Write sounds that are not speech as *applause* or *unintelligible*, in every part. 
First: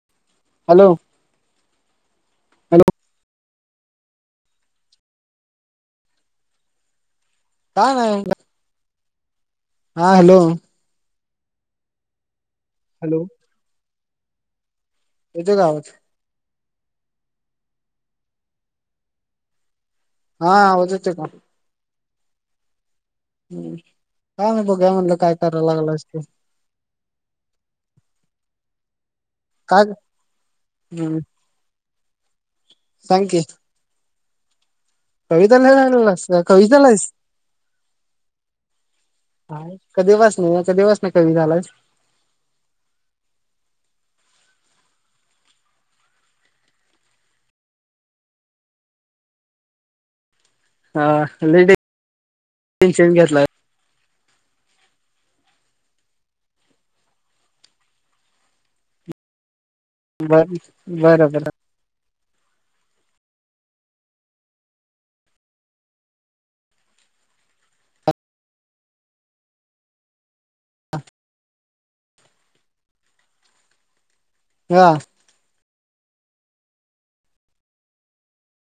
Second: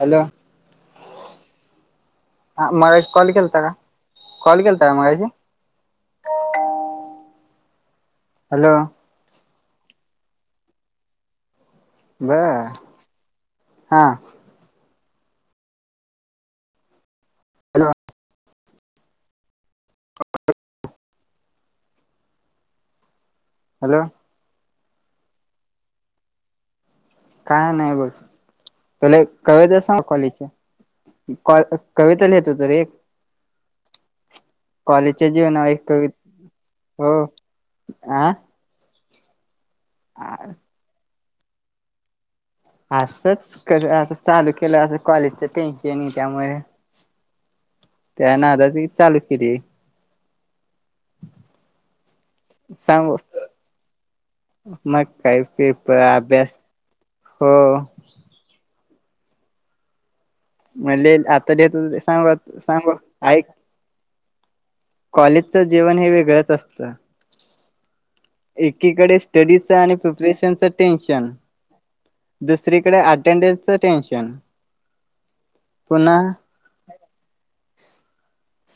Hello hello हा hello महाराज call केलता का कॉल केलता का माराज का नाही म्हंटला? हॅलो हा हॅलो ब हॅलो हा. येतो का आवाज? ह *unintelligible* हा आवाज येतोय का? ' हम् हॅलो काय नाही, बघुया म्हणलं काय कराय लागलास ते? काय नाय बघ? तुला एक कविता काय सांगु कॉलेज हम्म ची. काय कविता लिहित होतो रे एक. सांग की कॉलेजच्या कविता जीवनावर एक लिहायला कवीत लागलास का? कविता लिहायलास हो, आ. हा क दिवस नाही याचा दिवस नाही कमी झालाय *inaudible* *inaudible* आसंच क असं चालू केलंय, असं कॉलेजच टेनशन ए त्यामुळे त्यान आता ती चालू केली हा सांग लेडीशन घेतला मग काही पेपर अभ्यास हो बर मले बरं बरं आता देत सांगु का सांगु ऐक. कॉलेजचं जीवन हे वेगळंच असतं. एकीकडे स्टडीचा आणि प्रिपरेशनच टेन्शन. दुसरीकडे अटेंडंसच टेन्शन. हा. पुन्हा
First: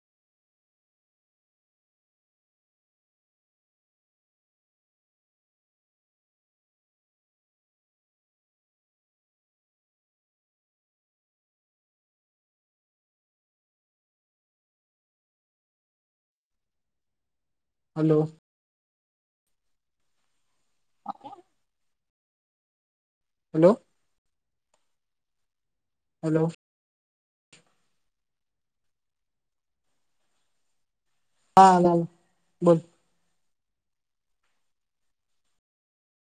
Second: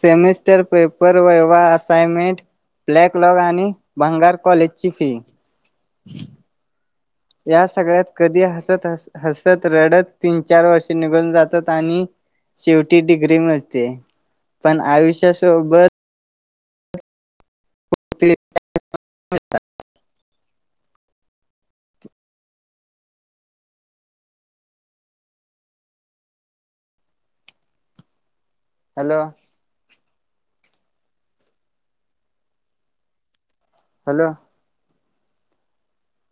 semester paper, viva, assignment black log आणि भंगार कॉलेजची फी ह या सगळ्यात कधी हसत हस हसत, रडत तीन चार वर्षे निघून जातात आणि शेवटी डिग्री मिळते, पण आयुष्यासोबत हॅलो हा काय? Hello hello. हॅलो हा झाल, बोल. हॅलो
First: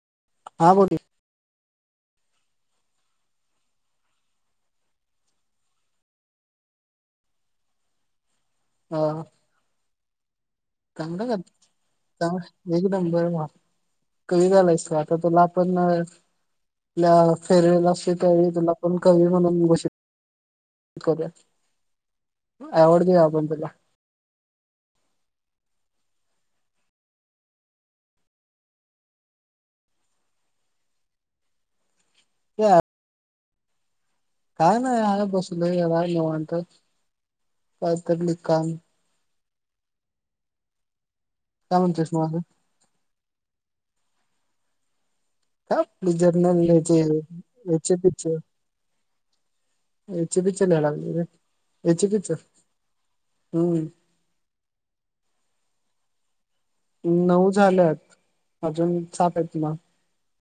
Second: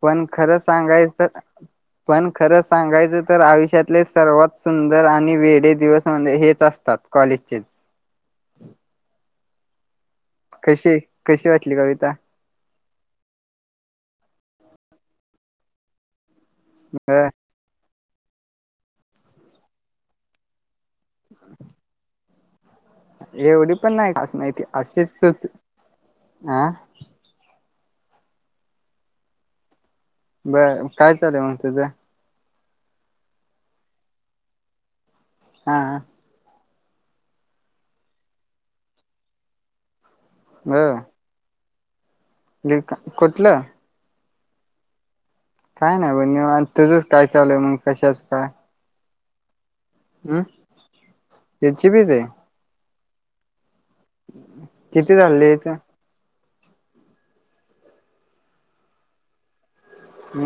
पण खरं हा बोल की सांगायच तर पण खरं सांगायचं तर आयुष्यातले सर्वात सुंदर आणि वेडे दिवस म्हणजे हेच असत त्यात कॉलेजचेच हा आ. कशी काम काय कशी वाटली कविता करतात? एक नंबर भावा. कमी झालायस आता तुला आपण ब आप फेरवेल तुला पण कवी म्हणून घोष करूया आवड देऊ आपण त्याला एवढी पण नाहीस खास माहिती अशीचच अं बर, काय चालू हाय मग तुझं? ह *unintelligible* काय नाही या आलो बसलं हा निवांत काहीतली *unintelligible* काम ह का म्हनचत नि अ का कुठलं काय आपली नाही बण जर्नल आणि लिहायचे तुझंच काय चालूय मग याचे कशाचं काय हची हम् पिच नाही हग याची हची बीच आहे पिच हम्म किती झाललेथं नऊ झाल्यात अजून सात येत ना बाकी त ह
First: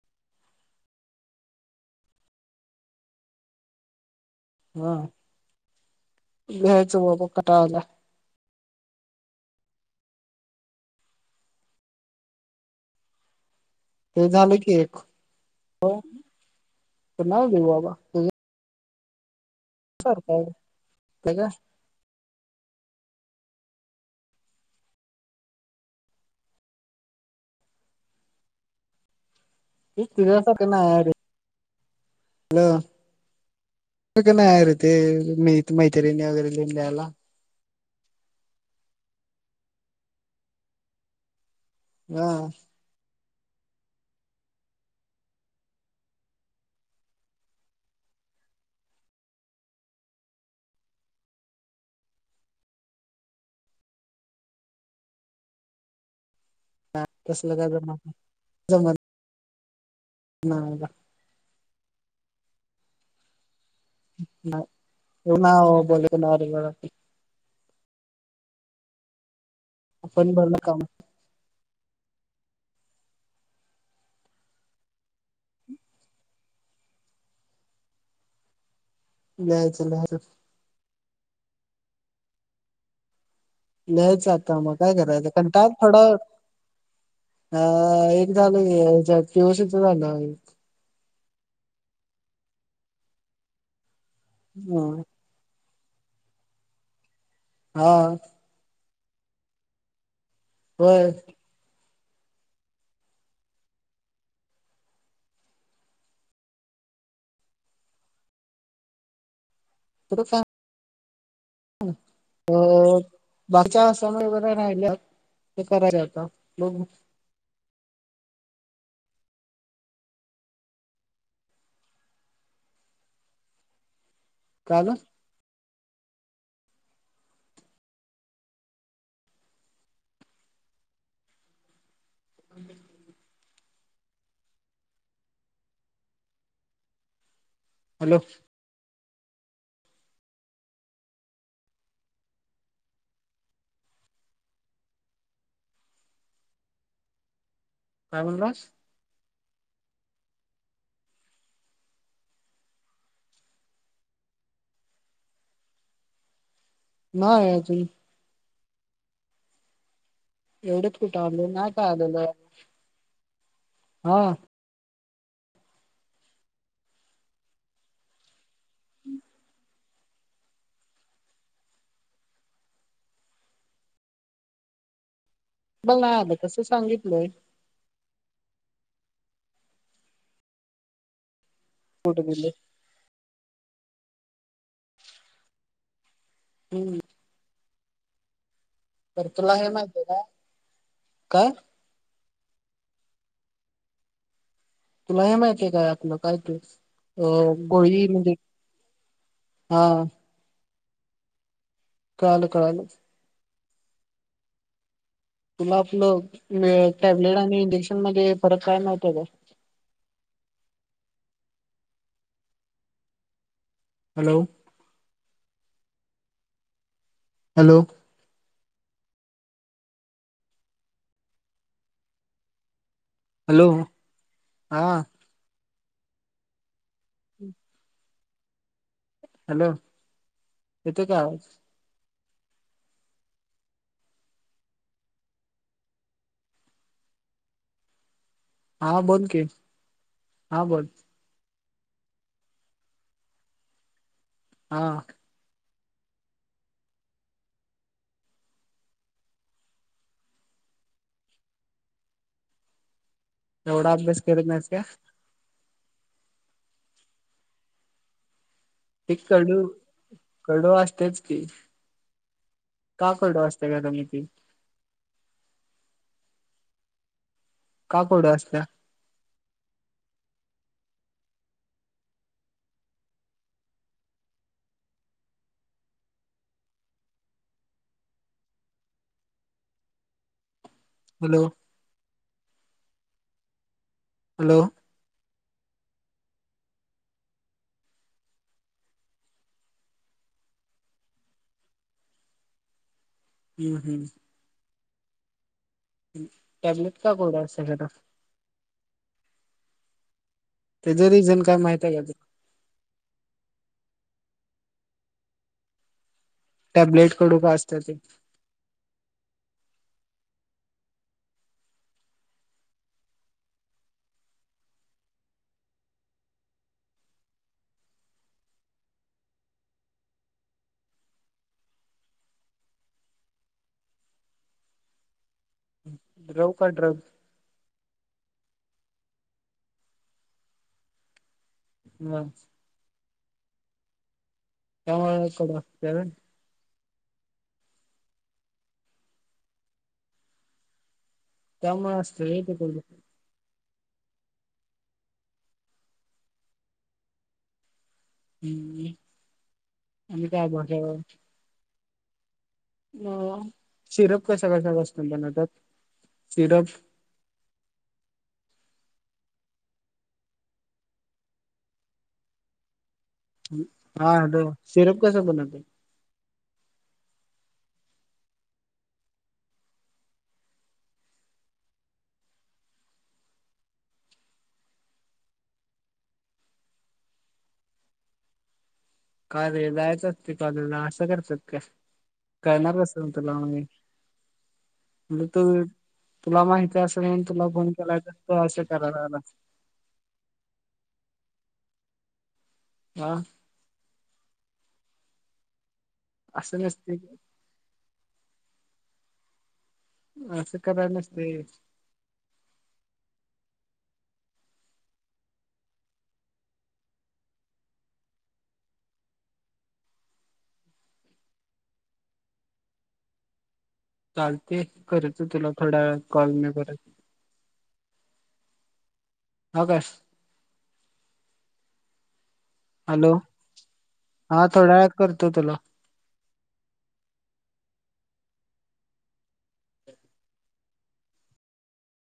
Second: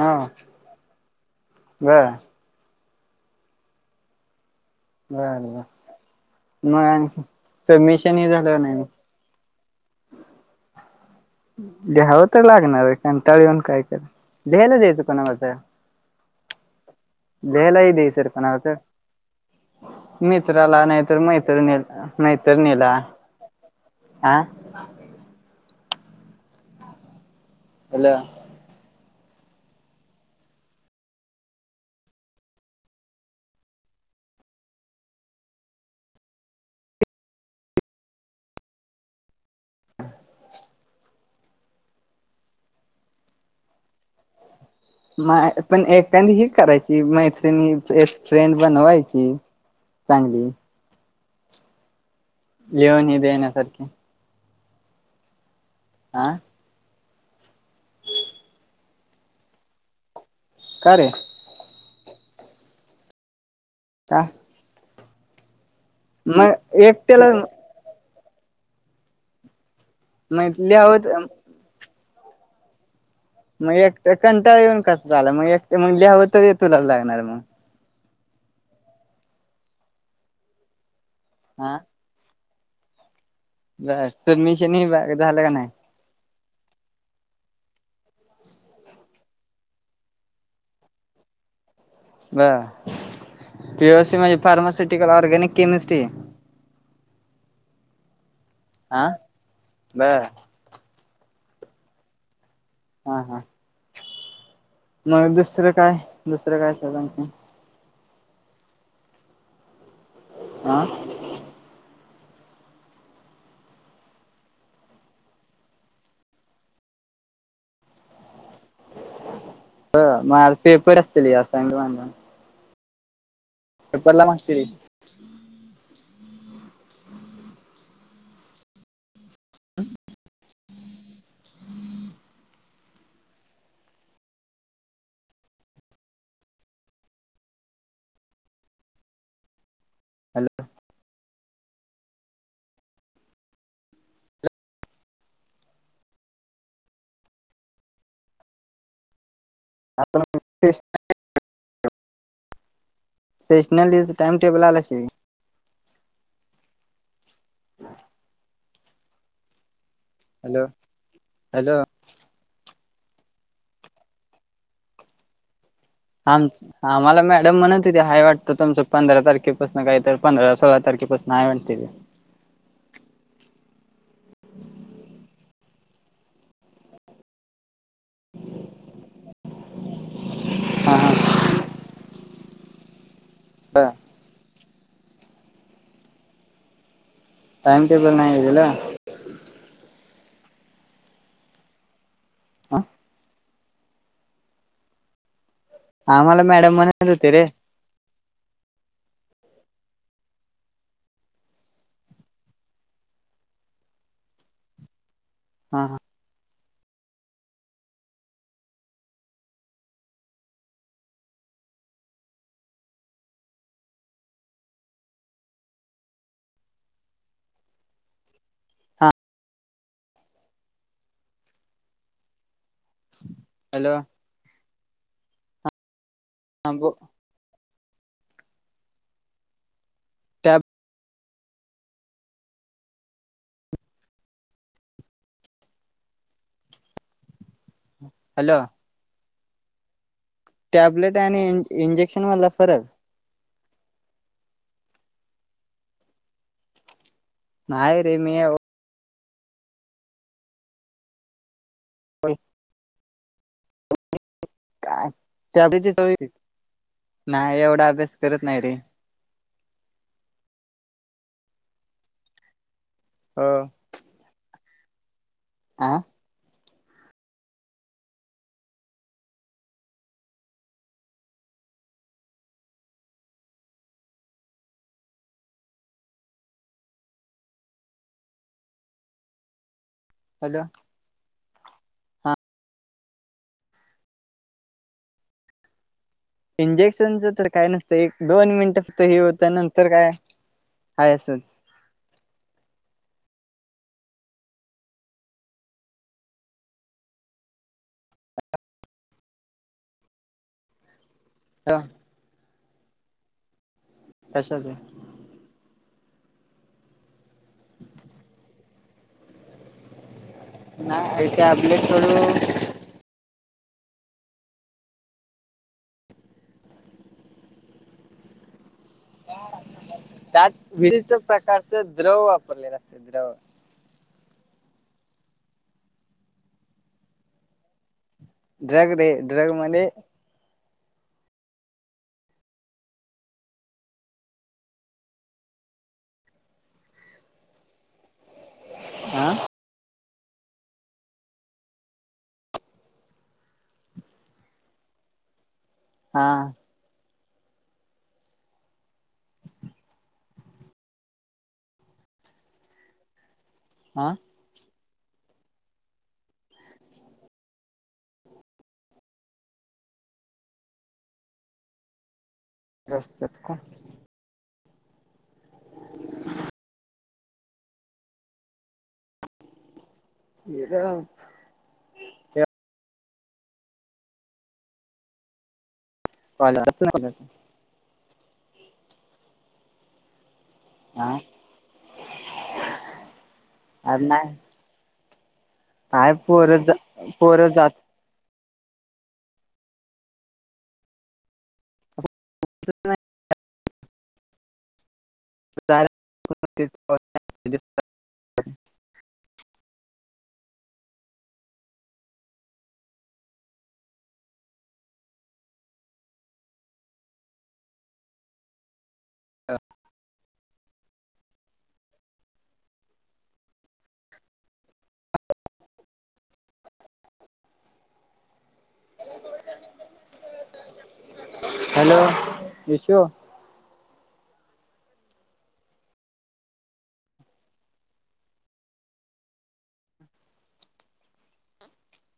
ब हा बर बर लिहायचं मग बाबा कंटाळा आला सबमिशन ह झालं नाही द्यावं तर लागणार आहे कंटाळ येऊन काय कर हे झालं ल्याहायला की एक द्यायचं कोणा माझ पुन्हा लिहू बेला बाबा इे सर पणावा तर सारखं आहे मित्राला नाहीतर का मैत्रिणी मैत्रिणीला आह अला तेक नारे हॅलो का नाही आहेरे ते मी मैत्रिणी वगैरे लि द्यायला हम म पण एखादी ही करायची मैत्रिणी एक फ्रेंड बनवायची चांगली लिऊन ह देण्यासारखे आह कसलं का जमा जमत ह का का ह ना मग एकट्याला आपण भरलं काम म्हटल्यावर मग एकट कंटाळ येऊन कसं झालं मग एकट मग लाहाव तरी तुला लागणार मग लिहायचं नातं आलं हा बर लिहायचा आता मग सबमिशन ही काय झालं करायचं का नाही टाईप थोडं ह एक झालंवसच झा ना *unintelligible* ब पीओ सी म्हणजे फार्मास्युटिकल ऑर्गॅनिक केमिस्ट्री हा आह बर हो हा हा मग दुसरं काय दुसरं काय सधण त हा अ बाचा समय बरा राला ते खरार होता म ह मग आता पेपर असतली अस पेपरला मास्ते काय झालं हम ह *inaudible* हॅलो हॅलो काय म्हनराज आता *unintelligible* सेशनइज टाइम टेबल आल असे. ना हाय ऍक्च्युली. हॅलो एवढेच कुठे आल नाय हॅलो काय आलेल हा. आम आम्हाला मॅडम म्हणत होती हय वाटतं तुमचं पंधरा तारखेपासून काही तर पंधरा सोळा तारखेपासून आहे म्हणते. बघ नाय आलं कसं सांगितलय. हा हा कुठ बोलले? आ हम्म टाईम टेबल नाय आलेला? तर तुला हे माहिती आहे का काय? आ तुला हे माहित आहे का आपलं काय आम्हाला ते मॅडम म्हणत होते रे अ गोळी मध्ये आ कळालं कळालं. तूला हा हा आपलो तुला टॅबलेट आणि इंजेक्शन मध्ये फरक काय माहिती हाय का? हॅलो? हॅलो! हॅलो हा. आ गो हॅलो टॅब येते काय आवाज? हा बोल की. हा बोल टॅब्लेट आणि इ इंजेक्शन मधला फरक? हा. नाय रे मी होय! एवढा अभ्यास करत नाहीस का? त्या आधीचीच सवय हाय की नाही एवढा अभ्यास करत नाही रे ते कडू कडू असतेच की. का कडू हो असते मी ती? आ का कडू असत्या? हॅलो? हॅलो! आ हॅलो? इंजेक्शनचं तर काय नसत एक दोन मिनिट फक्त हे होत नंतर काय हायसच. हम्म हम्म. हम टॅबलेट का गोडा हेड. जरी जण काय ह माहित हाय का तु? कशाचा? टॅबलेट कडू का असत ते? नाय टॅबलेट कडू? *unintelligible* त्यात विविध प्रकारच द्रव वापरलेला असत द्रव. द्रव का दव? ड्रगडे ड्रग म ब *unintelligible* आं त्या मुळं असतय नई तिकडचं. हां हम्म, आणि काय *unintelligible* म हा सिरप कसा कसा कस बनतात सिरप. जास्त अं हा हॅलो, सिरप कसा बनतात? *unintelligible* *unintelligible* का रे जायचं. *unintelligible* असं हा करत्यात काय? करणार कसं म्हत ला मी. अर नाही तु काय तुला पोर माहिती असेल म्हणून पोर तुला फोन जात केला तर तू आसं क रा रा रा आं असं नसते *unintelligible* असं कराय नसते. चालतंय, करतो तुला थोड्या वेळात कॉल मी परत. हां काय. हॅलो, यशु. हां थोड्या वेळात करतो तुला.